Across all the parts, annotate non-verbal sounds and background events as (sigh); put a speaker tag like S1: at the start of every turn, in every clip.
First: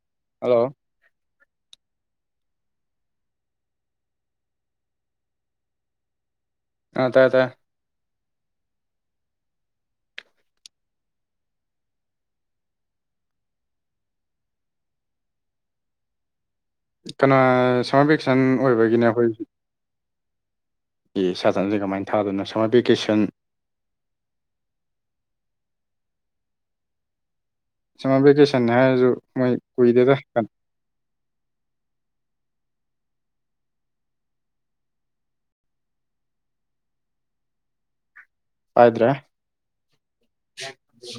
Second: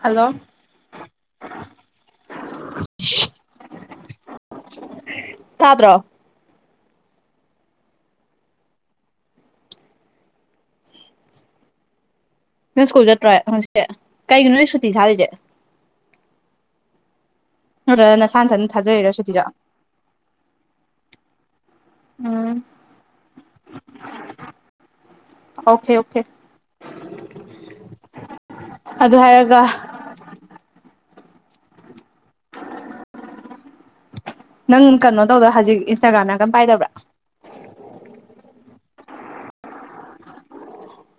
S1: Hello.
S2: Hello.
S1: (inaudible) ꯇꯥꯗ꯭ꯔꯣ꯫
S2: ꯑ ꯇꯥꯏ ꯇꯥꯏ꯫
S1: ꯅꯪ ꯁ꯭ꯀꯨꯜ ꯆꯠꯇ꯭ꯔꫭꯏ ꯉꯁꯤ ꯀꯩꯒꯤꯅꯣ ꯅꯣꯏ ꯁꯨꯇꯤ ꯊꯥꯔꯤꯁꯦ꯫
S2: ꯀꯅꯥ ꯁꯝꯃꯔ
S1: ꯅꯠꯇ꯭ꯔꯒ
S2: ꯚꯦꯀꯦꯁꯟ
S1: ꯅꯁꯥ ꯅꯊꯟ
S2: ꯑꯣꯏꯕꯒꯤꯅꯦ
S1: ꯊꯥꯖꯔꯤꯔꯣ
S2: ꯑꯩꯈꯣꯏ
S1: ꯁꯨꯇꯤꯁꯦ
S2: ꯍꯧꯖꯤꯛ꯫ ꯑꯦ ꯁꯥꯆꯟꯁꯦ ꯀꯃꯥꯏꯅ ꯊꯥꯗꯣꯏꯅꯣ
S1: ꯎꯝ
S2: summer vacation.
S1: (unintelligible) Okay okay (unintelligible)
S2: summer vacation ꯍꯥꯏꯔꯁꯨ
S1: ꯑꯗꯨ
S2: ꯃꯣꯏ
S1: ꯍꯥꯏꯔꯒ
S2: ꯀꯨꯏꯗꯦꯗ ꯀꯟ
S1: ꯅꯪ ꯀꯩꯅꯣ ꯇꯧꯗ ꯍꯧꯖꯤꯛ ꯏꯟꯁꯇꯥꯒ꯭ꯔꯥꯝ ꯌꯥꯝ ꯀꯟ ꯄꯥꯏꯗꯕ꯭ꯔꯥ꯫
S2: ꯄꯥꯏꯗ꯭ꯔꯦ꯫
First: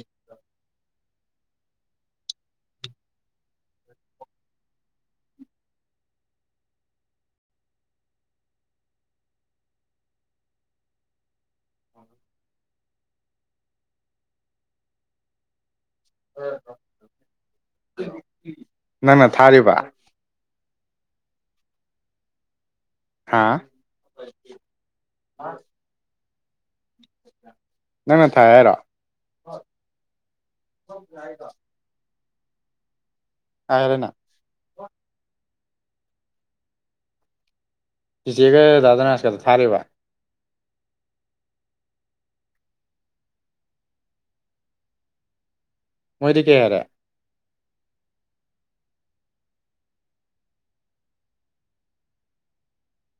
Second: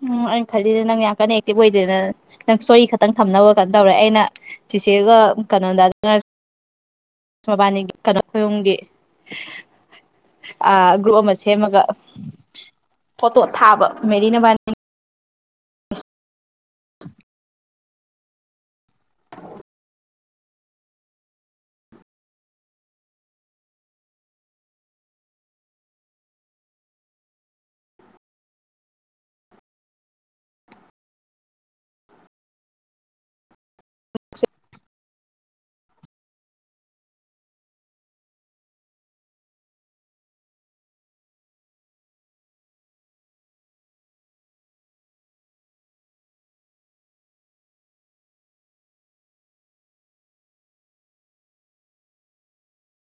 S1: ꯎꯝ ꯑꯩꯅ ꯈꯜꯂꯤꯖꯦ ꯅꯪ ꯌꯥꯝ ꯀꯟꯅ ꯑꯦꯛꯇꯤꯚ ꯑꯣꯏꯗꯦꯅ ꯅꯪ ꯏꯁ꯭ꯇꯣꯔꯤ ꯈꯛꯇꯪ ꯊꯝꯅꯕ ꯀꯩꯅꯣ ꯇꯧꯔꯦ ꯑꯩꯅ ꯆꯤꯆꯦꯒ ꯀꯩꯅꯣꯗ (inaudible) ꯃꯕꯥꯅꯤꯒꯤ ꯀꯩꯅꯣ ꯈꯨꯌꯨꯝꯒꯤ ꯑ ꯒ꯭ꯔꯨꯞ ꯑꯃ ꯁꯦꯝꯃꯒ ꯐꯣꯇꯣ ꯊꯥꯕ ꯃꯦꯔꯤ ꯅꯕꯥꯅꯤ
S2: (unintelligible) ꯅꯪꯅ ꯊꯥꯔꯤꯕ꯫ ꯍꯥꯥ (inaudible) (inaudible) ꯅꯪꯅ ꯊꯥꯏ ꯍꯥꯏꯔꯣ (unintelligible) ꯍꯥꯏꯔꯅ
S1: (inaudible)
S2: ꯆꯤꯆꯦꯒ ꯗꯥꯗꯅꯅꯥꯁ ꯀꯗ ꯊꯥꯔꯤꯕ꯫ ꯃꯣꯏꯗꯤ ꯀꯩ ꯍꯥꯏꯔꯦ꯫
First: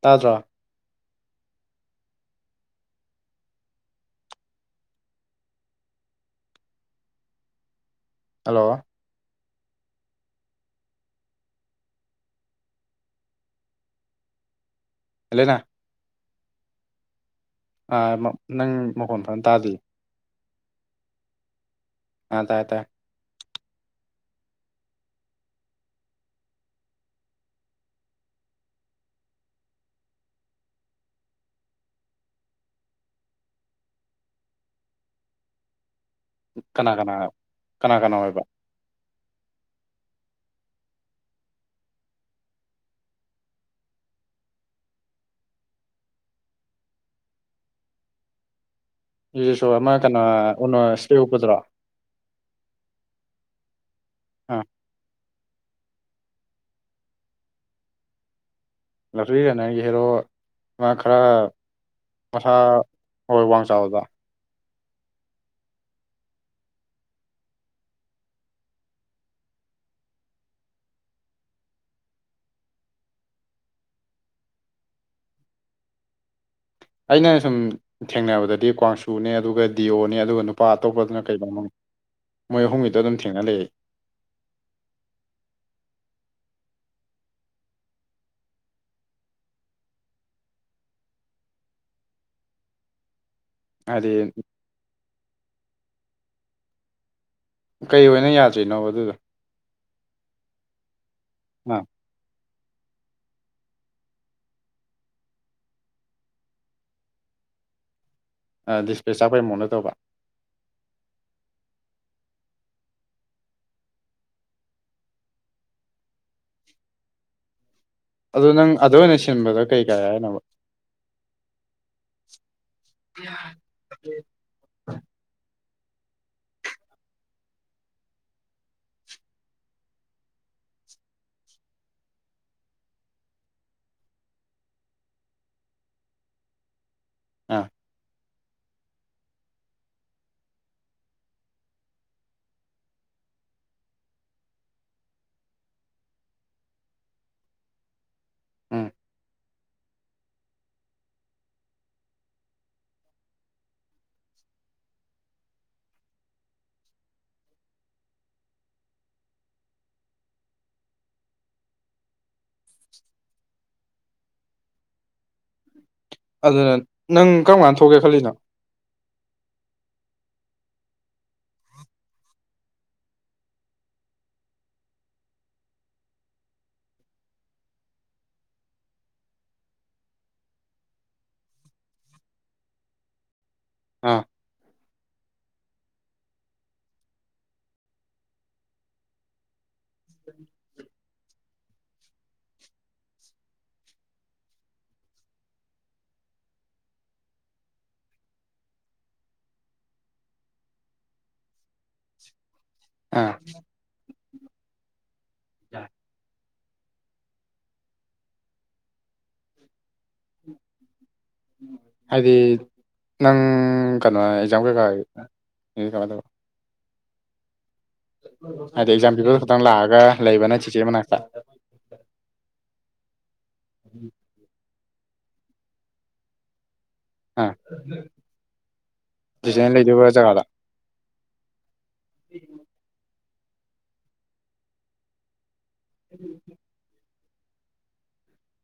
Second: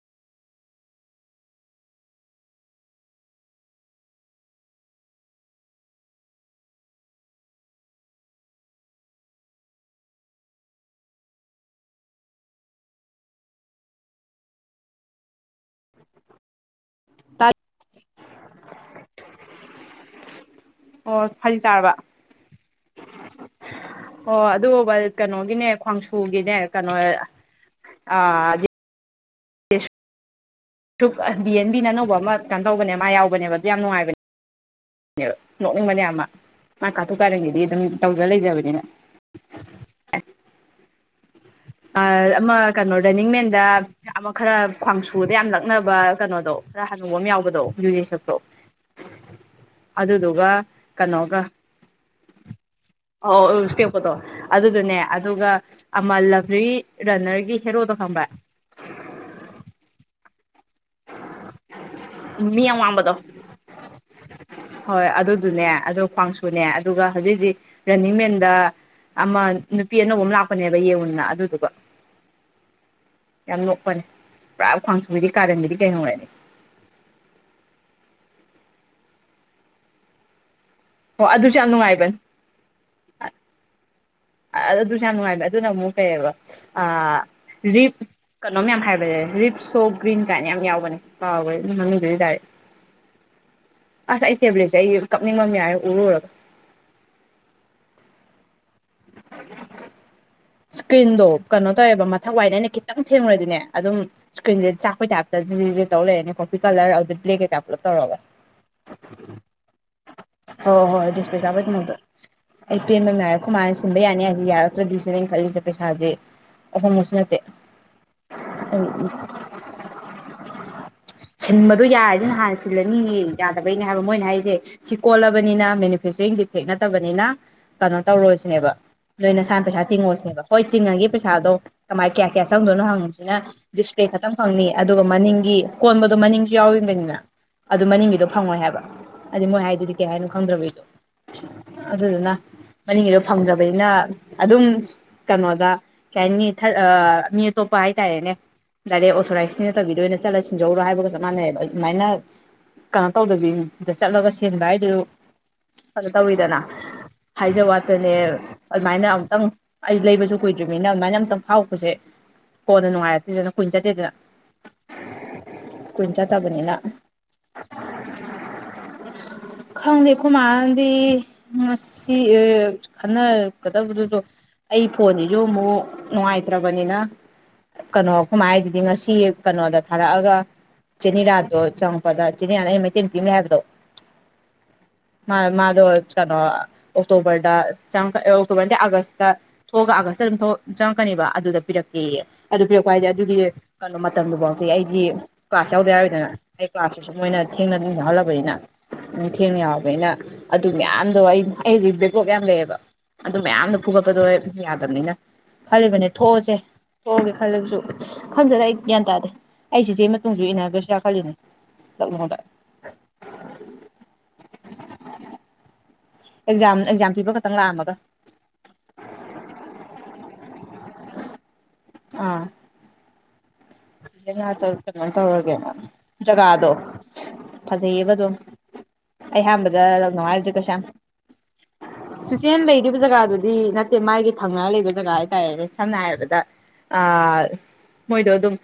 S2: ꯇꯥꯗ꯭ꯔꯣ꯫ ꯍꯜꯂꯣ꯫ ꯍꯦꯜꯂꯦꯅꯥ꯫
S1: ꯇꯥ
S2: ꯑꯥ ꯃ ꯅꯪ ꯃꯈꯣꯟ ꯐꯖꯅ ꯇꯥꯗꯦ꯫
S1: ꯑꯣ ꯐꯖꯤ ꯇꯥꯔꯕ꯫
S2: ꯑ ꯇꯥꯏ ꯇꯥꯏ꯫
S1: ꯑꯣ ꯑꯗꯨ ꯕꯜ ꯀꯩꯅꯣꯒꯤꯅꯦ ꯈ꯭ꯋꯥꯡꯁꯨꯒꯤꯅꯦ ꯀꯩꯅꯣ ꯑꯥ ꯖꯤ ꯇꯨꯞ ꯕꯤ ꯑꯦꯟ ꯕꯤ ꯑꯅꯧꯕ ꯑꯃ ꯀꯩꯅꯣ ꯇꯧꯕꯅꯦ ꯃꯥ ꯌꯥꯎꯕꯅꯦꯕ ꯑꯗꯨ ꯌꯥꯝ ꯅꯨꯡꯉꯥꯏꯕꯅꯦ꯫ ꯅꯣꯛꯅꯤꯡꯕꯅꯦ ꯌꯥꯝ
S2: ꯀꯅꯥ
S1: ꯃꯥ
S2: ꯀꯅꯥ
S1: ꯀꯥꯇꯨ ꯀꯥꯔꯟꯒꯤꯗꯤ ꯑꯗꯨꯝ
S2: ꯀꯅꯥ ꯀꯅꯥ
S1: ꯇꯧꯖ
S2: ꯑꯣꯏꯕ
S1: ꯂꯩꯖꯕꯅꯤꯅ꯫ ꯑ ꯑꯃ ꯀꯩꯅꯣ ꯔꯅꯤꯡꯃꯦꯟꯗ ꯑꯃ ꯈꯔ ꯈ꯭ꯋꯥꯡꯁꯨꯗ ꯌꯥꯝ ꯂꯛꯅꯕ ꯀꯩꯅꯣꯗꯣ ꯈꯔ ꯍꯅꯨꯕ ꯑꯃ ꯌꯥꯎꯕꯗꯣ ꯌꯨꯌꯦꯁꯛꯇꯣ꯫
S2: ꯌꯨꯌꯦꯁꯣꯔ ꯑꯃ ꯀꯩꯅꯣ ꯎꯅꯣ ꯏꯁ꯭ꯄꯦꯛ ꯎꯞꯄꯗꯨꯔꯣ꯫
S1: ꯑꯣꯑꯣꯑꯣ ꯏꯁ꯭ꯄꯦꯛ ꯎꯞꯄꯗꯣ
S2: ꯑꯥ
S1: ꯑꯗꯨꯗꯨꯅꯦ ꯑꯗꯨꯒ ꯑꯃ ꯂꯛ ꯔꯤ ꯔꯟꯅꯔꯒꯤ ꯍꯦꯔꯣꯗꯣ ꯈꯪꯕ꯭ꯔꯥ꯫
S2: ꯂꯛꯔꯤ ꯔꯅꯔꯒꯤ ꯍꯦꯔꯣ ꯃꯥ ꯈꯔ ꯃꯁꯥ
S1: ꯃꯤ ꯌꯥꯝ ꯋꯥꯡꯕꯗꯣ
S2: ꯍꯣꯏ ꯋꯥꯡ ꯆꯥꯎꯋꯦꯕ
S1: ꯍꯣꯏ ꯑꯗꯨꯗꯨꯅꯦ ꯑꯗꯨ ꯈꯋꯥꯡꯁꯨꯅꯦ ꯑꯗꯨꯒ ꯍꯧꯖꯤꯛ ꯍꯧꯖꯤꯛ ꯔꯟꯅꯤꯡ ꯃꯦꯟꯗ ꯑꯃ ꯅꯨꯄꯤ ꯑꯅꯧꯕ ꯑꯃ ꯂꯥꯛꯄꯅꯦꯕ ꯌꯦꯡꯉꯨꯅ ꯑꯗꯨꯗꯨꯒ ꯌꯥꯝ ꯅꯣꯛꯄꯅꯦ ꯄꯨꯔꯥ ꯈꯋꯥꯡꯁꯨꯕꯤꯗꯤ ꯀꯥꯔꯟꯒꯤꯗꯤ ꯀꯩꯅꯣ ꯑꯩ
S2: ꯑꯩꯅ ꯁꯨꯝ ꯊꯦꯡꯅꯕꯗꯗꯤ ꯀꯋꯥꯡꯁꯨꯅꯦ ꯑꯗꯨꯒ ꯗꯤꯌꯣꯅꯦ ꯑꯗꯨꯒ ꯅꯨꯄꯥ ꯑꯇꯣꯞꯄꯗꯨꯅ
S1: ꯍꯣ
S2: ꯀꯩꯗꯣ
S1: ꯑꯗꯨꯁꯨ ꯌꯥꯝ ꯅꯨꯡꯉꯥꯏꯕꯅꯤ
S2: ꯃꯣꯏ ꯑꯍꯨꯝꯒꯤꯗꯣ ꯑꯗꯨꯝ ꯊꯦꯡꯅ ꯂꯩꯌꯦ
S1: ꯑꯗꯨꯁꯨ ꯌꯥꯝ ꯅꯨꯡꯉꯥꯏꯕ ꯑꯗꯨꯅ ꯑꯃꯨꯛ ꯀꯩꯑꯕ ꯑꯥ ꯔꯤꯞ ꯀꯩꯅꯣꯝ ꯃꯌꯥꯝ ꯍꯥꯏꯕꯅꯦ ꯔꯤꯞꯁꯣ ꯒ꯭ꯔꯤꯟ ꯀꯥꯏꯅ ꯌꯥꯝ ꯌꯥꯎꯕꯅꯦ ꯀꯥꯎꯒꯔꯦ ꯃꯃꯤꯡꯗꯨꯗꯤ ꯗꯥꯏꯔꯦꯛ
S2: ꯍꯥꯏꯗꯤ
S1: ꯑꯁ ꯑꯩ ꯇꯦꯕ꯭ꯂꯦꯠꯁꯦ ꯑꯩ ꯀꯞꯅꯤꯡꯕ ꯑꯃ ꯌꯥꯎꯋꯦ ꯎꯔ ꯎꯔꯒ
S2: ꯀꯩ ꯑꯣꯏꯅ ꯌꯥꯗꯔꯤꯅꯣ
S1: ꯏꯁꯀ꯭ꯔꯤꯟꯗꯣ ꯀꯩꯅꯣ ꯇꯧꯋꯦꯕ ꯃꯊꯛ ꯋꯥꯏꯗ ꯑꯩꯅ ꯈꯤꯇ ꯈꯤꯇꯪ ꯊꯦꯡꯉꯨꯔꯗꯤꯅꯦ ꯑꯗꯨꯝ ꯏꯁꯀ꯭ꯔꯤꯟꯁꯦ ꯆꯥꯛꯄꯩ ꯇꯥꯏꯞꯇ ꯖꯤꯔꯤ ꯇꯧꯔ ꯂꯩꯔꯅꯤ ꯀꯣꯐꯤ ꯀꯂꯔ ꯑꯗꯨꯗ ꯕ꯭ꯂꯦꯛꯀꯩ ꯀꯥ ꯄꯨꯂꯞ ꯇꯧꯔꯒ
S2: ꯗꯤꯁꯄ꯭ꯂꯦ ꯆꯥꯛꯄꯩ ꯃꯑꯣꯡꯗ ꯇꯧꯕ
S1: ꯍꯣꯏ ꯍꯣꯏ ꯗꯤꯁꯄꯂꯦ ꯆꯥꯛꯄꯩ ꯃꯑꯣꯡꯗ ꯑꯩ ꯄꯦꯟꯕ ꯅꯥꯏꯔꯔꯣꯏ ꯑꯩꯈꯣꯏ ꯃꯥꯅ ꯁꯤꯟꯕ ꯌꯥꯅꯤ ꯍꯥꯏꯗꯤ ꯌꯥꯔꯛꯇ꯭ꯔꯗꯤ ꯁꯤꯅꯦ ꯑꯩꯅ ꯈꯜꯂꯤꯁꯦ ꯄꯩꯁꯥꯥꯁꯦ ꯑꯍꯣꯡꯕꯁꯨ ꯅꯠꯇꯦ
S2: ꯑꯗꯨꯗꯣ ꯅꯪ
S1: ꯑꯩ
S2: ꯑꯗꯨꯗ ꯑꯣꯏꯅ ꯁꯤꯟꯕꯗꯣ ꯀꯩ ꯀꯥꯏ ꯍꯥꯏꯅꯣꯕ
S1: ꯁꯤꯟꯕꯗꯣ ꯌꯥꯔꯗꯤ ꯅꯍꯥꯟꯅ ꯁꯤꯜꯂꯅꯤ ꯌꯥꯗꯕꯩꯅꯦ ꯍꯥꯏꯕ ꯃꯣꯏꯅ ꯍꯥꯏꯔꯤꯁꯦ ꯁꯤ ꯀꯣꯜꯂꯕꯅꯤꯅ ꯃꯦꯅꯨꯐꯦꯛꯆꯔꯤꯡ ꯗꯤꯐꯦꯛ ꯅꯠꯇꯕꯅꯤꯅ ꯇꯧꯔꯣꯏꯁꯤꯅꯦꯕ ꯅꯣꯏ ꯅꯁꯥꯅ ꯄꯩꯁꯥ ꯇꯤꯡꯉꯣꯁꯤꯅꯦꯕ ꯍꯣꯏ ꯇꯤꯡꯉꯒꯦ ꯄꯩꯁꯥꯗꯣ ꯀꯃꯥꯏ ꯀꯌꯥ ꯀꯌꯥ ꯆꯪꯗꯣꯏꯅꯣ ꯍꯪꯕꯁꯤꯅ ꯗꯤꯁꯄ꯭ꯂꯦ ꯈꯛꯇꯪ ꯐꯪꯅꯤ ꯑꯗꯨꯒ ꯃꯅꯤꯡꯒꯤ ꯀꯣꯟꯕꯗꯣ ꯃꯅꯤꯡꯁꯨ ꯌꯥꯎꯔꯤꯕꯅꯤꯅ
S2: ꯑꯥ
S1: ꯑꯗꯨ ꯃꯅꯤꯡꯒꯤꯗꯣ ꯐꯪꯉꯣꯏ ꯍꯥꯏꯕ ꯍꯥꯏꯗꯤ ꯃꯣꯏ ꯍꯥꯏꯗꯨꯗꯤ ꯀꯩ ꯍꯥꯏꯅꯣ ꯈꯪꯗ꯭ꯔꯕ ꯑꯩꯁꯨ ꯑꯗꯨꯗꯨꯅ ꯃꯅꯤꯡꯒꯤꯗꯣ ꯐꯪꯗꯕꯅꯤꯅ ꯑꯗꯨꯝ ꯀꯩꯅꯣꯗ ꯀꯩ ꯍꯥꯏꯅꯤ ꯊꯥꯔꯗ ꯃꯤ ꯑꯇꯣꯞꯄ ꯍꯥꯏꯇꯥꯔꯦꯅꯦ
S2: ꯎꯝ
S1: ꯗꯥꯏꯔꯦꯛ ꯑꯣꯊꯣꯔꯥꯏꯁ ꯇꯧꯕꯤꯗꯣꯏꯅ ꯆꯠꯂ ꯁꯤꯟꯖꯧꯔꯣ ꯍꯥꯏꯕꯒ ꯆꯞ ꯃꯥꯟꯅꯩꯕ ꯑꯗꯨꯃꯥꯏꯅ ꯀꯩꯅꯣ ꯇꯧꯗꯕꯤꯗ ꯆꯠꯂꯒ ꯁꯤꯟꯕ ꯍꯥꯏꯗꯨ ꯀꯩꯅꯣ ꯇꯧꯋꯤꯗꯅ ꯍꯥꯏꯖꯕ ꯋꯥꯠ ꯅꯦ ꯑꯗꯨꯃꯥꯏꯅ ꯑꯃꯝꯛꯇꯪ ꯑꯩ ꯂꯩꯕꯁꯨ ꯀꯨꯏꯗ꯭ꯔꯤꯕꯃꯤꯅ ꯑꯗꯨꯃꯥꯏꯅ ꯑꯝꯇꯪ ꯐꯥꯎꯔꯛꯄꯁꯦ ꯀꯣꯟꯅ ꯅꯨꯡꯉꯥꯏꯔꯛꯇꯦꯗꯅ ꯀꯨꯏꯅ ꯆꯠꯇꯦꯗꯅ ꯀꯨꯏꯅ
S2: ꯑꯗꯨꯅ
S1: ꯆꯠꯇꯕꯅꯤꯅ
S2: ꯅꯪ ꯀꯔꯝ ꯀꯥꯟꯗ ꯊꯣꯛꯀꯦ ꯈꯜꯂꯤꯅꯣ
S1: ꯈꯪꯗꯦ ꯑꯈꯣꯏ ꯃꯥꯗꯤ ꯉꯁꯤ ꯑ ꯈꯟꯅꯔꯛꯀꯗꯕꯗꯨꯁꯨ ꯑꯩ ꯐꯣꯟꯁꯤꯁꯨ ꯑꯃꯨꯛ ꯅꯨꯡꯉꯥꯏꯇ꯭ꯔꯕꯅꯤꯅ ꯀꯩꯅꯣ ꯑꯩꯈꯣꯏ ꯃꯥꯅ ꯍꯥꯏꯁꯤꯗꯤ ꯉꯁꯤ ꯀꯩꯅꯣꯗ ꯊꯥꯔꯛꯑꯒ ꯆꯦ ꯅꯤꯔꯥꯗꯣ ꯆꯪꯉꯛꯄꯗ ꯆꯦ ꯅꯤꯔꯥꯅ ꯑꯃ ꯃꯩꯇꯩ ꯅꯨꯄꯤ ꯂꯩ ꯍꯥꯏꯕꯗꯣ
S2: ꯑꯥ
S1: ꯃꯥ ꯃꯥꯗꯣ ꯀꯩꯅꯣ ꯑꯣꯛꯇꯣꯕꯔꯗ ꯑꯣꯛꯇꯣꯕꯔꯗ ꯑꯥꯒꯁꯇ ꯊꯣꯛꯑꯒ ꯑꯥꯒꯁꯇ ꯑꯗꯨꯝ ꯆꯪꯉꯛꯀꯅꯦꯕ ꯑꯗꯨꯗ ꯄꯤꯔꯛꯀꯦꯌꯦ ꯑꯗꯨꯗ ꯄꯤꯔꯛꯄ ꯍꯥꯏꯁꯦ ꯑꯗꯨꯗꯤ ꯀꯩꯅꯣ ꯃꯇꯝꯗꯨꯐꯥꯎꯗꯤ ꯑꯩꯗꯤ ꯀꯂꯥꯁ ꯌꯥꯎꯗ ꯌꯥꯔꯣꯏꯗꯅ ꯑꯩ ꯀꯂꯥꯁꯁꯤꯁꯨ ꯃꯣꯏꯅ ꯊꯦꯡꯅ ꯑꯗꯨꯝ ꯌꯥꯎꯍꯜꯂꯕꯅꯤꯅ ꯊꯦꯡꯅ ꯌꯥꯎꯕꯅꯤꯅ ꯑꯗꯨ ꯃꯌꯥꯝꯗꯣ ꯑꯩ ꯑꯩ ꯍꯧꯖꯤꯛ ꯕꯦꯛ ꯂꯣꯛ ꯌꯥꯝ ꯂꯩꯌꯦꯕ
S2: ꯑꯥ
S1: ꯑꯗꯨ ꯃꯌꯥꯝꯗꯣ ꯐꯨꯒꯠꯄꯗꯣ ꯌꯥꯗꯕꯅꯤꯅ ꯈꯜꯂꯤꯕꯅꯦ ꯊꯣꯛꯑꯁꯦ ꯊꯣꯛꯑꯒꯦ ꯈꯜꯂꯕꯁꯨ ꯈꯪꯗꯦꯗ ꯑꯩ ꯒ꯭ꯌꯥꯟ ꯇꯥꯗꯦ ꯑꯩ ꯆꯦꯆꯦ ꯃꯇꯨꯡꯁꯨ ꯏꯟꯅꯒꯔꯁꯤꯔ ꯈꯜꯂꯤꯅꯦ
S2: ꯍꯥꯏꯗꯤ
S1: ꯂꯛꯅꯧꯗ
S2: ꯅꯪ ꯀꯩꯅꯣ ꯑꯦꯛꯖꯥꯝ ꯀꯩꯀꯥ ꯀꯃꯥꯏꯅ ꯇꯧꯕ
S1: ꯑꯦꯛꯖꯥꯝ ꯑꯦꯛꯖꯥꯝ ꯄꯤꯕ ꯈꯛꯇꯪ ꯂꯥꯛꯑꯃꯒ
S2: ꯍꯥꯏꯗꯤ ꯑꯦꯛꯖꯥꯝ ꯄꯤꯕ ꯈꯛꯇꯪ ꯂꯥꯛꯑꯒ ꯂꯩꯕꯅ ꯆꯤꯆꯦ ꯃꯅꯥꯛꯇ
S1: ꯑꯥ (unintelligible)
S2: (unintelligible)
S1: ꯀꯩꯅꯣ ꯇꯧꯔꯒꯦꯔ ꯖꯒꯥꯗꯣ
S2: ꯑꯥ
S1: ꯐꯖꯩꯌꯦꯕ ꯑꯗꯨꯝ ꯑꯩ
S2: ꯆꯤꯆꯦꯅ
S1: ꯑꯍꯥꯟꯕꯗ ꯂꯧ
S2: ꯂꯩꯗꯣꯏꯕ ꯖꯒꯥꯗ
S1: ꯅꯨꯡꯉꯥꯏꯔꯗ꯭ꯔꯦ ꯀꯩꯁꯥ ꯆꯤꯆꯦꯟ ꯂꯩꯔꯤꯕ ꯖꯒꯥꯗꯨꯗꯤ ꯅꯠꯇꯦ ꯃꯥꯒꯤ ꯊꯪꯅꯔ ꯂꯩꯕ ꯖꯒꯥ ꯍꯥꯏꯇꯥꯔꯦꯅꯦ ꯁꯝꯅ ꯍꯥꯏꯔꯕꯗ ꯑ ꯃꯣꯏꯗꯣ ꯑꯗꯨꯝ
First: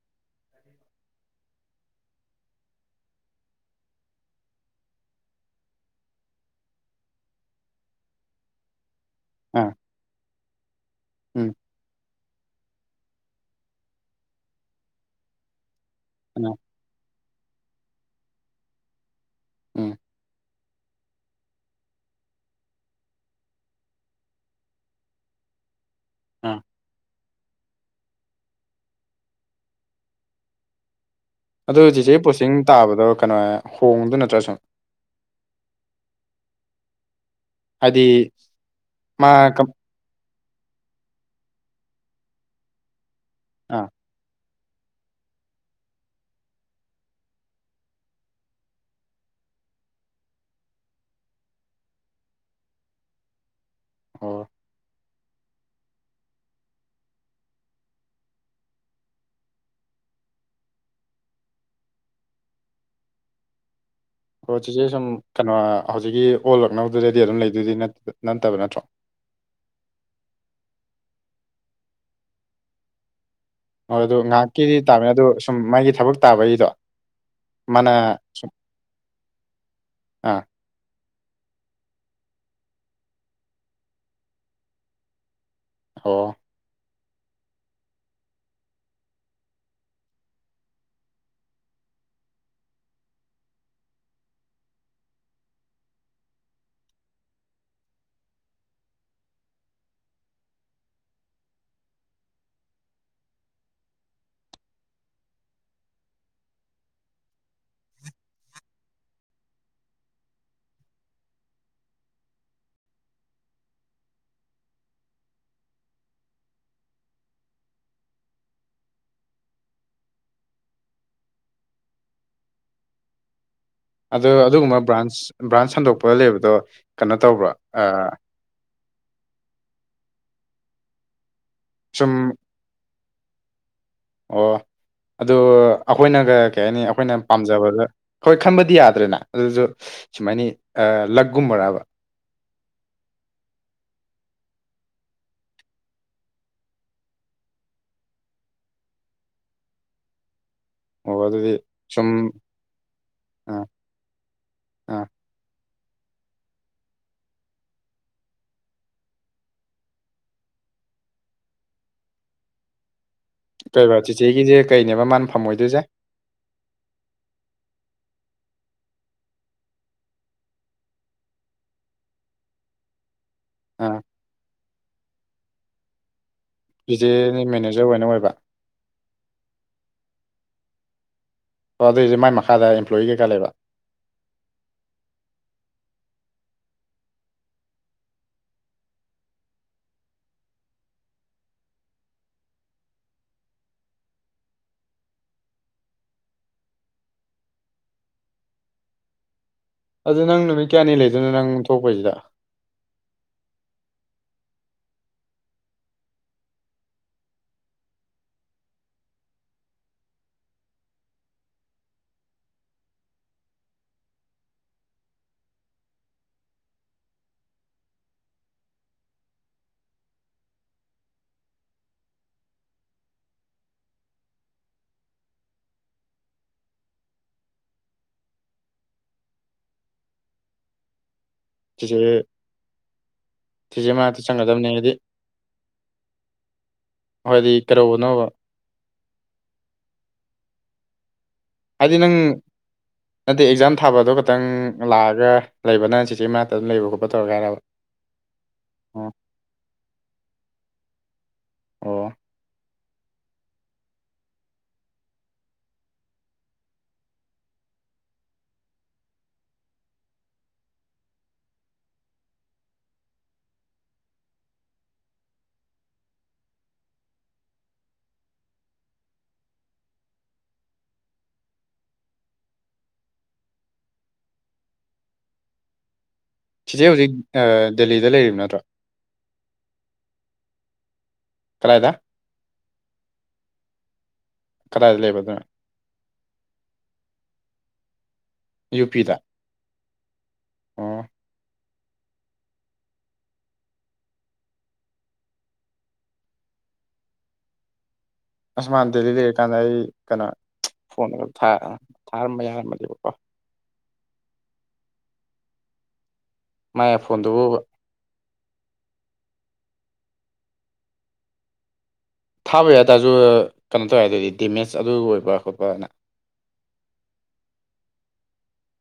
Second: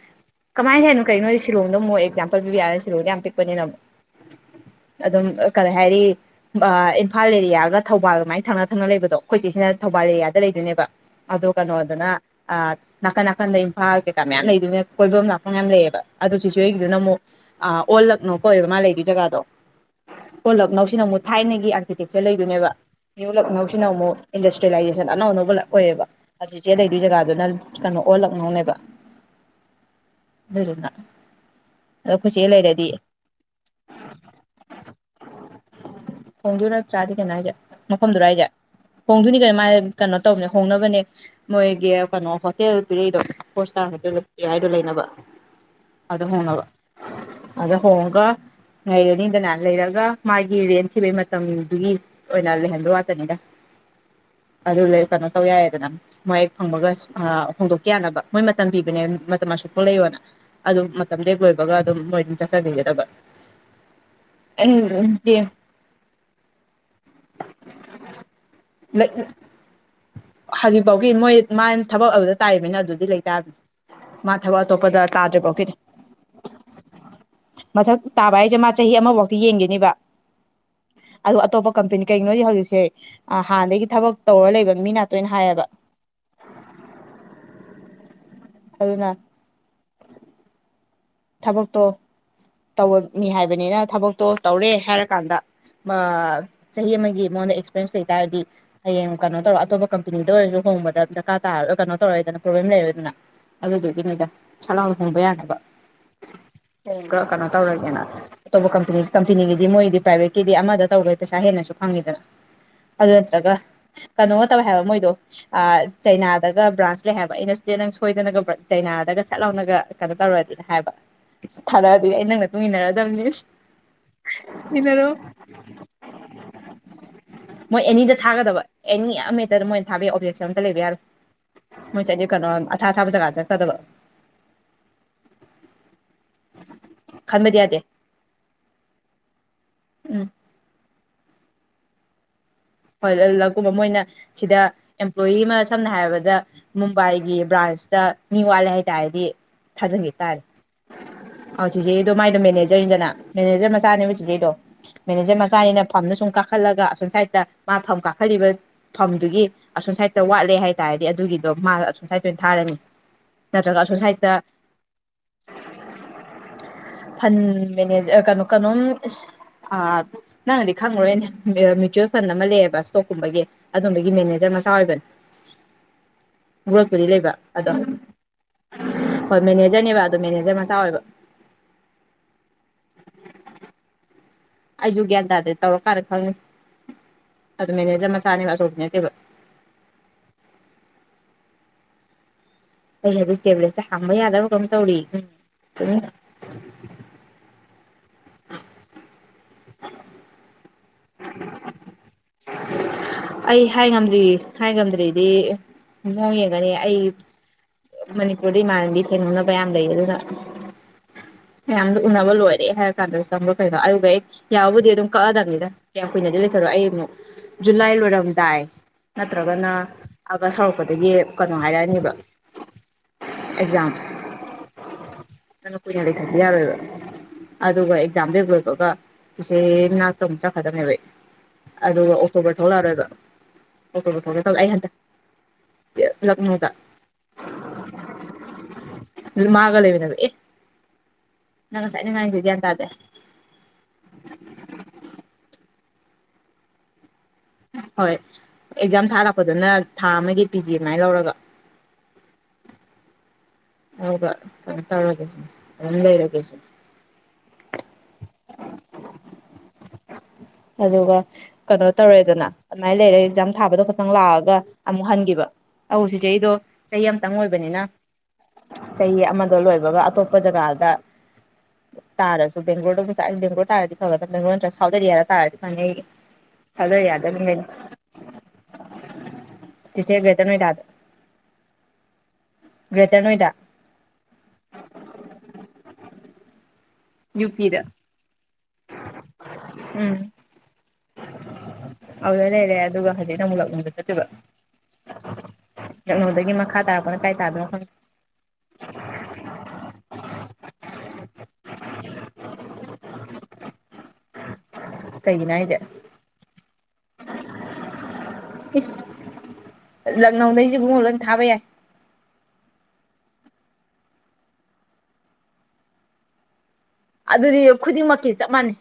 S1: ꯀꯃꯥꯏꯅ ꯍꯥꯏꯅꯣ ꯀꯩꯅꯣ ꯁꯤꯂꯣꯛꯗꯃꯨꯛ ꯑꯣꯏ ꯑꯦꯛꯖꯥꯝꯄꯟ ꯄꯤꯕ ꯌꯥꯔꯦ ꯁꯤꯂꯣꯡꯗ ꯌꯥꯝ ꯄꯤꯛꯄꯅꯤꯅ ꯑꯗꯨꯝ ꯀꯔꯤ ꯍꯥꯏꯔꯤ ꯏꯝꯐꯥꯜ ꯑꯦꯔꯤꯌꯥꯒ ꯊꯧꯕꯥꯜ ꯑꯗꯨꯃꯥꯏꯅ ꯊꯪꯅ ꯊꯪꯅ ꯂꯩꯕꯗꯣ ꯑꯩꯈꯣꯏ
S2: ꯑꯥ
S1: ꯆꯦꯁꯤꯅ ꯊꯧꯕꯥꯜ ꯑꯦꯔꯤꯌꯥꯗ ꯂꯩꯗꯣꯏꯅꯦꯕ ꯑꯗꯣ
S2: ꯎꯝ
S1: ꯀꯩꯅꯣꯗꯨꯅ ꯑ ꯅꯥꯀꯟ ꯅꯥꯀꯟꯗ ꯏꯝꯐꯥꯜ ꯀꯩꯀꯥ ꯃꯌꯥꯝ ꯂꯩꯗꯨꯅ ꯀꯣꯏꯕꯝ ꯂꯥꯛꯄ ꯃꯌꯥꯝ ꯂꯩꯌꯦꯕ ꯑꯗꯨ
S2: ꯎꯝ
S1: ꯁꯤꯁꯨ ꯑꯗꯨꯅ ꯑꯃꯨꯛ ꯑꯣꯜꯂꯛꯅꯧ ꯀꯣ ꯑꯣꯏꯕ ꯃꯥ ꯂꯩꯕ ꯖꯒꯥꯗꯣ
S2: ꯎꯝ
S1: ꯑꯣꯜ ꯂꯛꯅꯧꯁꯤꯅ ꯑꯃꯨꯛ ꯊꯥꯏꯅꯒꯤ ꯑꯥꯔꯀꯤꯇꯦꯛꯆꯔ ꯂꯩꯗꯣꯏꯅꯦꯕ ꯅ꯭ꯌꯨ ꯂꯛꯅꯧꯁꯤꯅ ꯑꯃꯨꯛ ꯏꯟꯗꯁꯇ꯭ꯔꯤꯌꯦꯂꯥꯏꯖꯦꯁꯟ ꯑꯅꯧ ꯑꯅꯧꯕ ꯂ ꯑꯣꯏꯌꯦꯕ ꯍ
S2: ꯑꯥ
S1: ꯆꯤꯆꯦ ꯂꯩꯗꯨꯏ ꯖꯒꯥꯗꯨꯅ ꯀꯩꯅꯣ ꯑꯣꯜꯂꯛꯅꯧꯅꯦꯕ (unintelligible)
S2: ꯑꯗꯣ ꯆꯤꯆꯦ
S1: ꯑꯩꯈꯣꯏ ꯆꯦ
S2: ꯄꯣꯁꯇꯤꯡ
S1: ꯂꯩꯔꯗꯤ
S2: ꯇꯥꯕꯗꯣ ꯀꯩꯅꯣ ꯍꯣꯡꯗꯣ ꯅꯠꯇ꯭ꯔ ꯁꯨꯝ
S1: ꯊꯣꯡꯗꯨꯏ ꯅꯇ꯭ꯔꯥꯗꯤ ꯀꯩꯅꯣ ꯍꯥꯏꯁꯦ
S2: ꯍꯥꯏꯗꯤ
S1: ꯃꯐꯝꯗꯨꯔ ꯍꯥꯏꯁꯦ
S2: ꯃꯥ
S1: ꯈꯣꯡꯗꯣꯏꯅꯤ ꯀꯩꯅꯣ
S2: ꯀꯝ
S1: ꯃꯥꯥꯏ ꯀꯩꯅꯣ ꯇꯧꯕꯅꯦ ꯍꯣꯡꯅꯕꯅꯦ ꯃꯣꯏꯒꯤ ꯀꯩꯅꯣ ꯍꯣꯇꯦꯜ ꯄꯤꯔꯛꯏꯗꯣ ꯐꯣꯔꯠ
S2: ꯑꯥ
S1: ꯏꯁꯇꯥꯔ ꯍꯣꯇ ꯍꯥꯏꯗꯣ ꯂꯩꯅꯕ ꯑꯗ ꯍꯣꯡꯅꯕ ꯑꯗ ꯍꯣꯡꯉꯒ ꯂꯩꯔꯅꯤꯗꯅ ꯂꯩꯔꯒ ꯃꯥꯒꯤ ꯔꯦꯟ ꯊꯤꯕꯩ ꯃꯇꯝꯗꯨꯒꯤ ꯑꯣꯏꯅ ꯂꯩ ꯍꯟꯕꯩ ꯋꯥꯇꯥꯅꯤꯗ
S2: ꯑꯣ
S1: ꯑꯗꯨ ꯂꯩ ꯀꯩꯅꯣ ꯇꯧ ꯌꯥꯏꯗꯅ ꯃꯍꯦꯛ ꯐꯪꯕꯒ ꯍꯣꯡꯗꯣꯛꯈꯤ ꯌꯥꯅꯕ ꯃꯣꯏ ꯃꯇꯝ ꯄꯤꯕꯅꯦ ꯃꯇꯝ ꯑꯁꯨꯛ ꯄꯨꯛꯂꯩꯌꯣꯅ ꯑꯗꯨꯝ ꯃꯇꯝ ꯍꯦꯛ ꯂꯣꯏꯕꯒ ꯑꯗꯨꯝ ꯃꯣꯏ ꯑꯗꯨꯝ ꯆꯠꯆꯈꯤꯒꯗꯕ
S2: ꯑꯣ ꯆꯤꯆꯦ ꯁꯨꯝ ꯀꯩꯅꯣ ꯍꯧꯖꯤꯛꯀꯤ ꯑꯣꯜꯂꯛꯅꯧꯕꯗꯨꯗꯗꯤ ꯑꯗꯨꯝ ꯂꯩꯗꯨꯗꯤ ꯅꯠꯇꯕ ꯅꯠꯇ꯭ꯔꯣ
S1: (unintelligible) ꯍꯧꯖꯤꯛꯐꯥꯎꯒꯤ ꯃꯣꯏ ꯃ ꯊꯕꯛ ꯑꯗꯨꯗ ꯇꯥꯔꯤꯕꯅꯤꯅ ꯑꯗꯨꯗꯤ ꯂꯩꯇꯥꯕꯅꯤ
S2: ꯑꯣ ꯑ ꯑꯗꯨ ꯉꯥꯏꯍꯥꯛꯀꯤꯗꯤ ꯇꯥꯕꯅꯦ ꯑꯗꯣ ꯁꯨꯝ ꯃꯥꯒꯤ ꯊꯕꯛ ꯇꯥꯕꯒꯤꯗꯣ ꯃꯥꯅ
S1: ꯃꯊꯛ ꯇꯥꯕ
S2: ꯁꯨꯝ
S1: ꯍꯥꯏꯁꯦ ꯃꯥ ꯆꯍꯤ ꯑꯃꯐꯧꯗꯤ ꯌꯦꯡꯒꯤꯅꯤꯕ
S2: ꯑꯥ
S1: ꯑꯗꯨ ꯑꯇꯣꯞꯄ ꯀꯝꯄꯅꯤ ꯀꯩꯒꯤꯅꯣꯗꯤ ꯍꯧꯖꯤꯛꯁꯦ ꯑ ꯍꯥꯟꯅꯗꯒꯤ ꯊꯕꯛ ꯇꯧꯔ ꯂꯩꯕ ꯃꯤ ꯇꯣꯏꯅ ꯍꯥꯏꯌꯦꯕ
S2: ꯑꯣ
S1: ꯑꯗꯨꯅ ꯊꯕꯛꯇꯣ ꯇꯧꯔꯝꯃꯤ ꯍꯥꯏꯕꯅꯤꯅ ꯊꯕꯛꯇꯣ ꯇꯧꯔꯦ ꯍꯥꯏꯔꯀꯥꯟꯗ ꯆꯍꯤ ꯑꯃꯒꯤ ꯃꯉꯣꯟꯗ ꯑꯦꯛꯁꯄꯤꯔꯦꯟꯁ ꯂꯩ ꯇꯥꯔꯗꯤ ꯍꯌꯦꯡ ꯀꯩꯅꯣ ꯇꯧꯔ ꯑꯇꯣꯞꯄ ꯀꯝꯄꯅꯤꯗ ꯑꯣꯏꯔꯁꯨ ꯍꯣꯡꯕꯗ ꯗꯔꯀꯥꯔ ꯇꯔꯒ ꯀꯩꯅꯣ ꯇꯧꯔꯣꯏꯗꯅ ꯄ꯭ꯔꯣꯕ꯭ꯂꯦꯝ ꯂꯩꯔꯣꯏꯗꯅ ꯑꯗꯨꯗꯨꯒꯤꯅꯤꯗ ꯁꯠꯂꯥꯎ ꯍꯣꯡꯕ ꯌꯥꯅꯕ ꯍꯌꯦꯡꯒ ꯀꯩꯅꯣ ꯇꯧꯔꯦꯒꯦꯅ ꯑꯇꯣꯞꯄ ꯀꯝꯄꯅꯤꯒꯤꯗꯤ ꯃꯣꯏꯗꯤ ꯄ꯭ꯔꯥꯏꯚꯦꯠꯀꯤꯗꯤ ꯑꯃꯗ ꯇꯧꯗꯦ ꯄꯩꯁꯥ ꯍꯦꯟꯅꯁꯨ ꯐꯪꯉꯤꯗꯅ ꯑꯗꯨ ꯅꯠꯇ꯭ꯔꯒ ꯀꯩꯅꯣꯒ ꯇꯧꯋꯦ ꯍꯥꯏꯕ ꯃꯣꯏꯗꯣ ꯑ ꯆꯩꯅꯥꯗꯒ ꯕ꯭ꯔꯥꯟꯁ ꯂꯩ ꯍꯥꯏꯕ ꯑꯩꯅꯁꯨ ꯅꯪ ꯁꯣꯏꯗꯅꯒ ꯆꯩꯅꯥꯗꯒ ꯁꯠꯍꯧꯅꯒ ꯀꯩꯅꯣ ꯇꯧꯔ ꯍꯥꯏꯕ ꯊꯥꯔꯛꯑꯗꯤ ꯑꯩ ꯅꯪ ꯃꯇꯨꯡ ꯏꯟꯅꯔꯗꯕꯅꯤ
S2: ꯑꯗꯣ ꯑꯗꯨꯒꯨꯝꯕ
S1: ꯏꯟꯅꯔꯣ
S2: ꯕ꯭ꯔꯥꯟꯁ ꯕ꯭ꯔꯥꯟꯁ ꯁꯟꯗꯣꯛꯄ ꯂꯩꯕꯗꯣ ꯀꯩꯅꯣ ꯇꯧꯕ꯭ꯔ
S1: ꯃꯣꯏ ꯑꯦꯅꯤꯗ ꯊꯥꯒꯗꯕ ꯑꯦꯅꯤ ꯑꯃꯍꯦꯛꯇꯗ ꯃꯣꯏꯅ ꯊꯥꯕ ꯌꯥꯏ ꯑꯣꯞꯖꯦꯛꯁꯟ ꯑꯝꯇ ꯂꯩꯕ ꯌꯥꯔꯣꯏ ꯃꯣꯏꯁꯦ
S2: ꯁꯨꯝ
S1: ꯑꯩ ꯀꯩꯅꯣ ꯊꯥ ꯊꯥꯕ ꯖꯒꯥ ꯆꯠꯀꯗꯕ
S2: ꯑꯣ ꯑꯗꯨ ꯑꯩꯈꯣꯏꯅꯒ ꯀꯩ ꯍꯥꯏꯅꯤ ꯑꯩꯈꯣꯏꯅ
S1: ꯈꯟꯕꯗꯤ ꯌꯥꯗꯦ
S2: ꯄꯥꯝꯖꯕꯗ ꯍꯣꯏ ꯈꯟꯕꯗꯤ ꯌꯥꯗ꯭ꯔꯦꯅ ꯑꯗꯨꯁꯨ
S1: ꯎꯝ
S2: ꯁꯨꯃꯥꯏꯅ ꯂꯛꯀꯨꯝꯕꯔꯕ
S1: ꯍꯣꯏ ꯂꯛꯀꯨꯝꯕ ꯃꯣꯏꯅ ꯁꯤꯗ ꯑꯦꯝꯄ꯭ꯂꯣꯌꯤ ꯑꯃ ꯁꯝꯅ ꯍꯥꯏꯔꯕꯗ ꯃꯨꯝꯕꯥꯏꯒꯤ ꯕ꯭ꯔꯥꯟꯁꯇ ꯃꯤꯋꯥꯂꯦ ꯍꯥꯏꯇꯥꯔꯗꯤ ꯊꯥꯖꯟꯈꯤꯇꯥꯥꯔꯦ
S2: ꯑꯗꯨꯗꯤ
S1: ꯑꯣ
S2: ꯁꯨꯝ
S1: ꯆꯤꯆꯦꯒꯤꯗꯣ ꯃꯥꯏꯗꯣ ꯃꯦꯅꯦꯖꯔꯅꯤꯗꯅ
S2: ꯑꯥ
S1: ꯃꯦꯅꯦꯖꯔ ꯃꯆꯥꯅꯦꯕ ꯆꯤꯆꯦꯗꯣ
S2: ꯑꯥ
S1: ꯃꯦꯅꯦꯖꯔ ꯃꯆꯥꯅꯤꯅ ꯐꯝꯅ ꯁꯨꯝ ꯀꯥꯈꯠꯂꯒ ꯑꯁꯣꯝ ꯁꯥꯏꯗꯠꯇ ꯃꯥꯥꯅ ꯐꯝ ꯀꯥꯈꯠꯂꯤꯕ ꯐꯝꯗꯨꯒꯤ ꯑꯁꯣꯝ ꯁꯥꯏꯗ ꯋꯥꯠꯂꯦ ꯍꯥꯏꯇꯥꯥꯔꯗꯤ ꯑꯗꯨꯒꯤꯗꯣ ꯃꯥ ꯑꯁꯣꯝ ꯁꯥꯏꯗꯠꯇ ꯑꯣꯏꯅ ꯊꯥꯔꯅꯤ ꯅꯠꯇ꯭ꯔꯒ ꯑꯁꯣꯝ
S2: ꯀꯩꯕ
S1: ꯁꯥꯏꯗꯠꯇ
S2: ꯆꯤꯆꯦꯒꯤꯁꯦ ꯀꯩꯅꯦꯕ ꯃꯥꯅ ꯐꯝꯑꯣꯏꯗꯣꯏꯁꯦ
S1: ꯐꯟ ꯃꯦꯅꯦꯖꯔ ꯀꯩꯅꯣ ꯀꯩꯅꯣꯝ ꯑ ꯅꯪꯅꯗꯤ ꯈꯪꯉꯣꯏꯅꯦ ꯃ꯭ꯨꯇꯋꯦꯜ ꯐꯟ ꯑꯃ ꯂꯩꯑꯕ ꯏꯁꯇꯣꯛꯀꯨꯝꯕꯒꯤ
S2: ꯑꯥ
S1: ꯑꯗꯨꯝꯕꯒꯤ ꯃꯦꯅꯦꯖꯔ ꯃꯆꯥ ꯑꯣꯏꯕꯅꯦ ꯒ꯭ꯔꯣꯠꯄꯨꯗꯤ ꯂꯩꯕ
S2: ꯆꯤꯆꯦꯅ
S1: ꯑꯗꯣ
S2: ꯃꯦꯅꯦꯖꯔ ꯑꯣꯏꯅ ꯑꯣꯏꯕ
S1: ꯍꯣꯏ ꯃꯦꯅꯦꯖꯔꯅꯦꯕ ꯑꯗꯣ ꯃꯦꯅꯦꯖꯔ ꯃꯆꯥ ꯑꯣꯏꯕ
S2: ꯑꯣ ꯑꯗꯨꯑꯣꯏꯗꯤ ꯃꯥꯏ ꯃꯈꯥꯗ ꯑꯄ꯭ꯂꯣꯌꯤ ꯀꯩꯀꯥ ꯂꯩꯕ
S1: ꯑꯩꯁꯨ ꯒ꯭ꯌꯥꯟ ꯇꯥꯗꯦ ꯇꯧꯔꯀꯥꯟꯗ ꯈꯪꯅꯤ ꯑꯗꯨ ꯃꯦꯅꯦꯖꯔ ꯃꯆꯥꯅꯦꯕ ꯑꯆꯧꯕꯗꯤ ꯅꯠꯇꯦꯕ ꯑꯩ ꯍꯧꯖꯤꯛ ꯇꯦꯕ꯭ꯂꯦꯠꯁꯦ ꯍꯥꯡꯕ ꯌꯥꯗꯕ ꯀꯩꯅꯣ ꯇꯧꯔꯤꯌꯧ
S2: ꯑꯗꯨ ꯅꯪ ꯅꯨꯃꯤꯠ ꯀꯌꯥꯅꯤ ꯂꯩꯗꯅ ꯅꯪ ꯊꯣꯛꯄꯁꯤꯗ
S1: (inaudible) ꯑꯩ ꯍꯥꯏ ꯉꯝꯗ꯭ꯔꯤꯌꯦ ꯍꯥꯏ ꯉꯝꯗ꯭ꯔꯤꯗꯤ ꯃꯣꯏ ꯌꯦꯡꯒꯅꯤ ꯑꯩ ꯃꯅꯤꯄꯨꯔꯗ ꯏꯃꯥꯟꯅꯕꯤ ꯊꯦꯡꯅꯅꯕ ꯌꯥꯝ ꯂꯩꯌꯦꯕ ꯑꯗꯨꯅ ꯃꯌꯥꯝꯗꯣ ꯎꯅꯕ ꯂꯣꯏꯔꯦ ꯍꯥꯏꯔ ꯀꯥꯟꯗ ꯆꯪꯕ꯭ꯔꯣ ꯀꯩꯅꯣ ꯑꯗꯨꯒ ꯍꯦꯛ ꯌꯥꯔꯕꯨꯗꯤ ꯑꯗꯨꯝ ꯀꯛꯑꯗꯕꯅꯤꯅ ꯀꯌꯥꯝ ꯀꯨꯏꯅꯗꯤ ꯂꯩꯊꯔꯣꯏ ꯑꯩ ꯑꯃꯨꯛ ꯖꯨꯂꯥꯏ ꯂꯣꯏꯔꯝꯗꯥꯏ ꯅꯠꯇ꯭ꯔꯒꯅ ꯑꯒꯁ ꯍꯧꯛꯄꯗꯒꯤ ꯀꯩꯅꯣ ꯍꯥꯏꯔꯛꯑꯅꯤꯕ ꯑꯦꯛꯖꯥ ꯑꯗꯨꯅ ꯀꯨꯏꯅ ꯂꯩꯊꯕ ꯌꯥꯔꯣꯏꯕ ꯑꯗꯨꯒ ꯑꯦꯛꯖꯥꯝꯗꯣ ꯍꯦꯛ ꯂꯣꯏꯕꯒ ꯆꯤꯆꯦꯒꯤ ꯃꯅꯥꯛꯇ ꯑꯃꯨꯛ ꯆꯠꯈ꯭ꯔꯗꯕꯅꯦꯕ ꯑꯩ
S2: ꯆꯤꯆꯦ
S1: ꯑꯗꯨꯒ ꯑꯣꯛꯇꯣꯕꯔ ꯊꯣꯛꯂꯛꯑꯔꯣꯏꯕ
S2: ꯆꯤꯆꯦ ꯃꯅꯥꯛꯇ ꯆꯪꯒ꯭ꯔꯗꯕꯅꯦ ꯍꯥꯏꯗꯤ
S1: ꯂꯛꯅꯦꯕꯥ
S2: ꯍꯥꯏꯗꯤ ꯀꯩꯗꯧꯕꯅꯣꯕ
S1: ꯑꯗꯨ ꯃꯥꯒ ꯂꯩꯃꯤꯟꯅꯕ ꯑꯦ ꯅꯪꯁꯦ
S2: ꯍꯥꯏꯗꯤ
S1: ꯑꯩꯅ
S2: ꯅꯪ
S1: ꯉꯥꯡꯉꯤꯁꯦ ꯒ꯭ꯌꯥꯟ ꯇꯗꯦ
S2: ꯅꯠꯇꯦ ꯑꯦꯛꯖꯥꯝ ꯊꯥꯕꯗꯣ ꯈꯛꯇꯪ ꯂꯥꯛꯑꯒ ꯂꯩꯕꯅ ꯆꯤꯆꯦ ꯃꯅꯥꯛꯇ ꯑꯗꯨꯝ ꯂꯩꯕ ꯈꯣꯠꯄ ꯇꯧꯔꯒꯦ ꯍꯥꯏꯔꯕ
S1: ꯍꯣꯏ ꯑꯦꯛꯖꯥꯝ
S2: ꯑꯣ
S1: ꯊꯥ ꯂꯥꯛꯄꯗꯅ ꯊꯥ ꯑꯃꯒꯤ ꯄꯤ ꯖꯤ ꯑꯗꯨꯃꯥꯏꯅ ꯂꯧꯔꯒ
S2: ꯑꯣ
S1: ꯍꯥꯏꯕ ꯗꯨꯃꯥꯏ ꯇꯧꯔꯒꯦ ꯗꯨꯝ ꯂꯩꯒꯦ ꯑꯩꯁꯨ ꯑꯗꯨꯒ ꯀꯩꯅꯣ ꯇꯧꯔꯦꯗꯅ ꯑꯗꯨꯃꯥꯏꯅ ꯂꯩꯔꯦ ꯑꯦꯛꯖꯥꯝ ꯊꯥꯕꯗꯣ ꯈꯇꯪ ꯂꯥꯛꯑꯒ ꯑꯃꯨꯛ ꯍꯟꯈꯤꯕ ꯑꯧ ꯆꯤꯆꯦꯒꯤꯗꯣ ꯆꯍꯤ ꯑꯃꯇꯪ ꯑꯣꯏꯕꯅꯤꯅ ꯆꯍꯤ ꯑꯃꯗꯣ ꯂꯣꯏꯕꯒ ꯑꯇꯣꯞꯄ ꯖꯒꯥꯗ ꯇꯥꯔꯁꯨ ꯕꯦꯡꯒ꯭ꯂꯣꯔꯗ ꯕꯦꯡꯒ꯭ꯂꯣꯔ ꯇꯥꯔꯗꯤ ꯐꯒꯗꯕꯅꯦ ꯕꯦꯡꯒ꯭ꯂꯣꯔ ꯅꯠꯇ꯭ꯔ ꯁꯥꯎꯠ ꯑꯦꯔꯤꯌꯥ ꯇꯥꯔꯗꯤ ꯐꯅꯤ ꯑꯩꯒꯤ
S2: ꯆꯤꯆꯦ ꯍꯧꯖꯤꯛ ꯑ ꯗꯦꯜꯂꯤꯗ ꯂꯩꯔꯤꯕ ꯅꯠꯇ꯭ꯔꯣ
S1: ꯆꯤꯆꯦ ꯒ꯭ꯔꯦꯇꯔ ꯅꯣꯏꯗꯥꯗ
S2: ꯀꯔꯥꯏꯗ
S1: ꯔꯦꯇꯔ ꯅꯣꯏꯗꯥ
S2: ꯀꯗꯥꯏꯗ ꯂꯩꯕ ꯑꯗꯨꯅ
S1: ꯌꯨ ꯄꯤꯗ
S2: ꯌꯨ ꯄꯤꯗ
S1: ꯎꯝ
S2: ꯑꯣ
S1: ꯑꯗꯨꯗ ꯂꯩꯔꯦ ꯑꯗꯨꯒ ꯍꯧꯖꯤꯛꯅ ꯑꯃꯨꯛ ꯂꯛꯅꯨꯡꯗ ꯆꯠꯇꯣꯏꯕ ꯂꯛꯅꯨꯗꯒꯤ ꯃꯈꯥ ꯇꯥꯔꯛꯄꯅ ꯀꯥꯏ ꯇꯥꯗꯅꯣ ꯈꯪꯗꯦ
S2: ꯑꯁ ꯃꯥꯅ ꯗꯦꯜꯂꯤ ꯂꯩꯔꯤꯀꯥꯟꯗ ꯑꯩ ꯀꯩꯅꯣ ꯐꯣꯟꯒ ꯊꯥ ꯑ ꯊꯥꯔꯝꯕ ꯌꯥꯔꯝꯃꯗꯤꯕꯀꯣ
S1: ꯀꯩꯒꯤꯅ ꯍꯥꯏꯖꯦ
S2: ꯃꯥꯏ ꯑꯥꯏ ꯐꯣꯟꯗꯨꯕꯣꯕ
S1: ꯏꯁ ꯂꯛꯅꯧꯗꯩꯁꯤ ꯏꯕꯨꯡꯉꯣ ꯂꯣꯏ ꯊꯥꯕ ꯌꯥꯏ
S2: ꯊꯥꯕ ꯌꯥꯇꯥꯔꯁꯨ ꯀꯩꯅꯣ ꯇꯧꯋꯦ ꯍꯥꯏ ꯑꯗꯨꯗꯤ ꯗꯦꯃꯦꯖ ꯑꯗꯨ ꯑꯣꯏꯕ ꯈꯣꯠꯄꯅ
S1: ꯑꯗꯨꯗꯤ ꯈꯨꯗꯤꯡꯃꯛꯀꯤ ꯆꯞ ꯃꯥꯟꯅꯩ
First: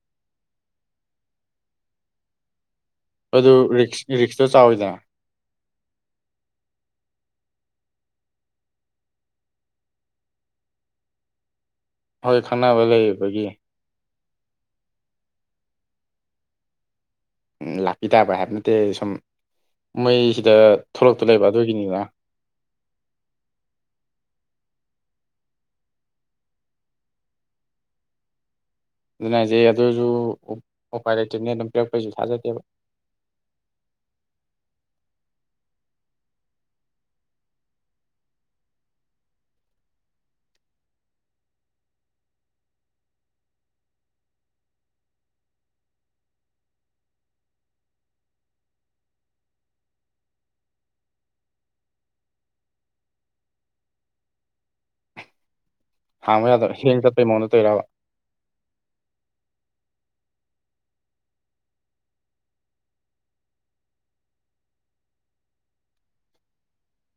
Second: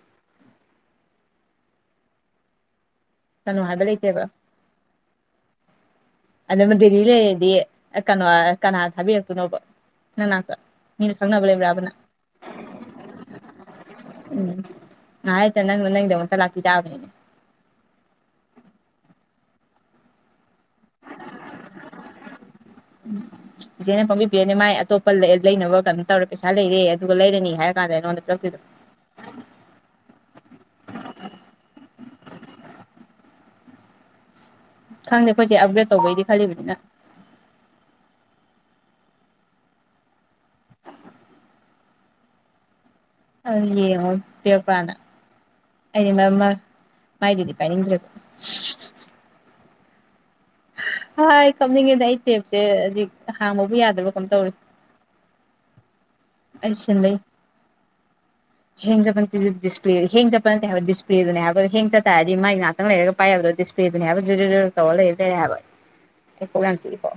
S2: ꯑꯗꯨ
S1: ꯀꯩꯅꯣ ꯍꯥꯏꯕ
S2: ꯔꯤꯛꯁ
S1: ꯂꯩꯇꯦꯕ
S2: ꯔꯤꯛꯁꯇꯣ ꯆꯥꯎꯋꯤꯗꯅ
S1: ꯑꯗꯨꯕ ꯗꯦꯜꯂꯤ ꯂꯩꯔꯗꯤ ꯑ ꯀꯩꯅꯣ ꯀꯅꯥ ꯊꯥꯕꯤꯔꯛꯇꯣꯏꯅꯣꯕ ꯅꯪ ꯅꯥꯛꯇ ꯃꯤꯅ ꯈꯪꯅꯕ ꯂꯩꯕ꯭ꯔꯥꯕꯅ
S2: ꯍꯣꯏ ꯈꯪꯅꯕ ꯂꯩꯕꯒꯤ
S1: ꯎꯝ ꯉꯍꯥꯛꯂꯩꯇ ꯅꯪꯅ ꯅꯪꯒꯤ ꯗꯃꯛꯇ ꯂꯥꯛꯄꯤ ꯇꯥꯕꯅꯤꯅꯦ
S2: ꯂꯥꯛꯄꯤ ꯇꯥꯕ ꯍꯥꯏꯕ ꯅꯠꯇꯦ ꯁꯨꯝ ꯃꯩꯁꯤꯗ ꯊꯣꯛꯂꯛꯇꯣ ꯂꯩꯕ ꯑꯗꯨꯒꯤꯅꯤꯅ
S1: ꯎꯝ ꯏꯆꯦꯅ ꯄꯪꯕꯤ ꯄꯤꯔꯅꯦ ꯃꯥꯏ ꯑꯇꯣꯞꯄ ꯂꯩ ꯂꯩꯅꯕ ꯀꯩꯅꯣ ꯇꯧꯔꯦ ꯄꯩꯁꯥ ꯂꯩꯔꯦ ꯑꯗꯨꯒ ꯂꯩꯔꯅꯤ ꯍꯥꯏꯔ ꯀꯥꯟꯗ ꯅꯉꯣꯟꯗ ꯄꯤꯔꯛꯇꯨꯏꯗꯣ
S2: ꯑꯗꯨꯅꯦ ꯍꯥꯏꯖꯦ ꯑꯗꯨꯁꯨ ꯑꯣ ꯑꯣꯄꯥꯏꯔꯩꯇꯦꯅꯦ ꯑꯗꯨꯝ ꯄꯤꯔꯛꯄꯩꯁꯨ ꯊꯥꯖꯗꯦꯕ
S1: ꯈꯪꯗꯦ ꯑꯈꯣꯏꯆꯦ ꯑꯞꯒ꯭ꯔꯦꯗ ꯇꯧꯗꯣꯏꯗꯤ ꯈꯜꯂꯤꯕꯅꯤꯅ ꯑꯗꯣ ꯌꯦꯡꯉꯣ ꯄꯤꯔꯛꯄ꯭ꯔꯅ ꯑꯩꯗꯤ ꯃꯥꯏ ꯃ ꯃꯥꯏꯗꯨꯗꯤ ꯄꯥꯏꯅꯤꯡꯗ꯭ꯔꯦꯕ ꯍꯥ ꯑꯩ ꯀꯞꯅꯤꯡꯉꯦꯗ ꯑꯩ ꯇꯦꯞꯁꯦ ꯍꯧꯖꯤꯛ ꯍꯥꯡꯕꯕꯨ ꯌꯥꯗ꯭ꯔꯥꯕ ꯀꯝ ꯇꯧꯔꯦ
S2: ꯍꯥꯡꯕ
S1: ꯑꯩ
S2: ꯌꯥꯗꯕ ꯍꯦꯡ
S1: ꯁꯤꯟꯕꯩ
S2: ꯆꯠꯄꯩ ꯃꯉꯣꯟꯗ ꯇꯣꯏꯔꯕ
S1: ꯍꯦꯡ ꯆꯠꯄ ꯅꯠꯇꯦ ꯗꯤꯁꯄ꯭ꯔꯦ ꯍꯦꯡ ꯆꯠꯄ ꯅꯠꯇꯦ ꯍꯥꯏꯕ ꯗꯤꯁꯄ꯭ꯂꯦꯗꯨꯅꯦ ꯍꯥꯏꯕ ꯍꯦꯡ ꯆꯠ ꯇꯥꯔꯗꯤ ꯃꯥꯏ ꯉ ꯇꯪ ꯂꯩꯔꯒ ꯄꯥꯏ ꯍꯥꯏꯕꯗꯣ ꯗꯤꯁꯄ꯭ꯂꯦꯗꯨꯅꯤ ꯍꯥꯏꯕ (unintelligible) ꯇꯧ ꯂꯩꯔ ꯂꯩꯔꯦ ꯍꯥꯏꯕ ꯑꯩ ꯀꯣꯛ ꯌꯥꯝ ꯆꯤꯛꯏꯀꯣ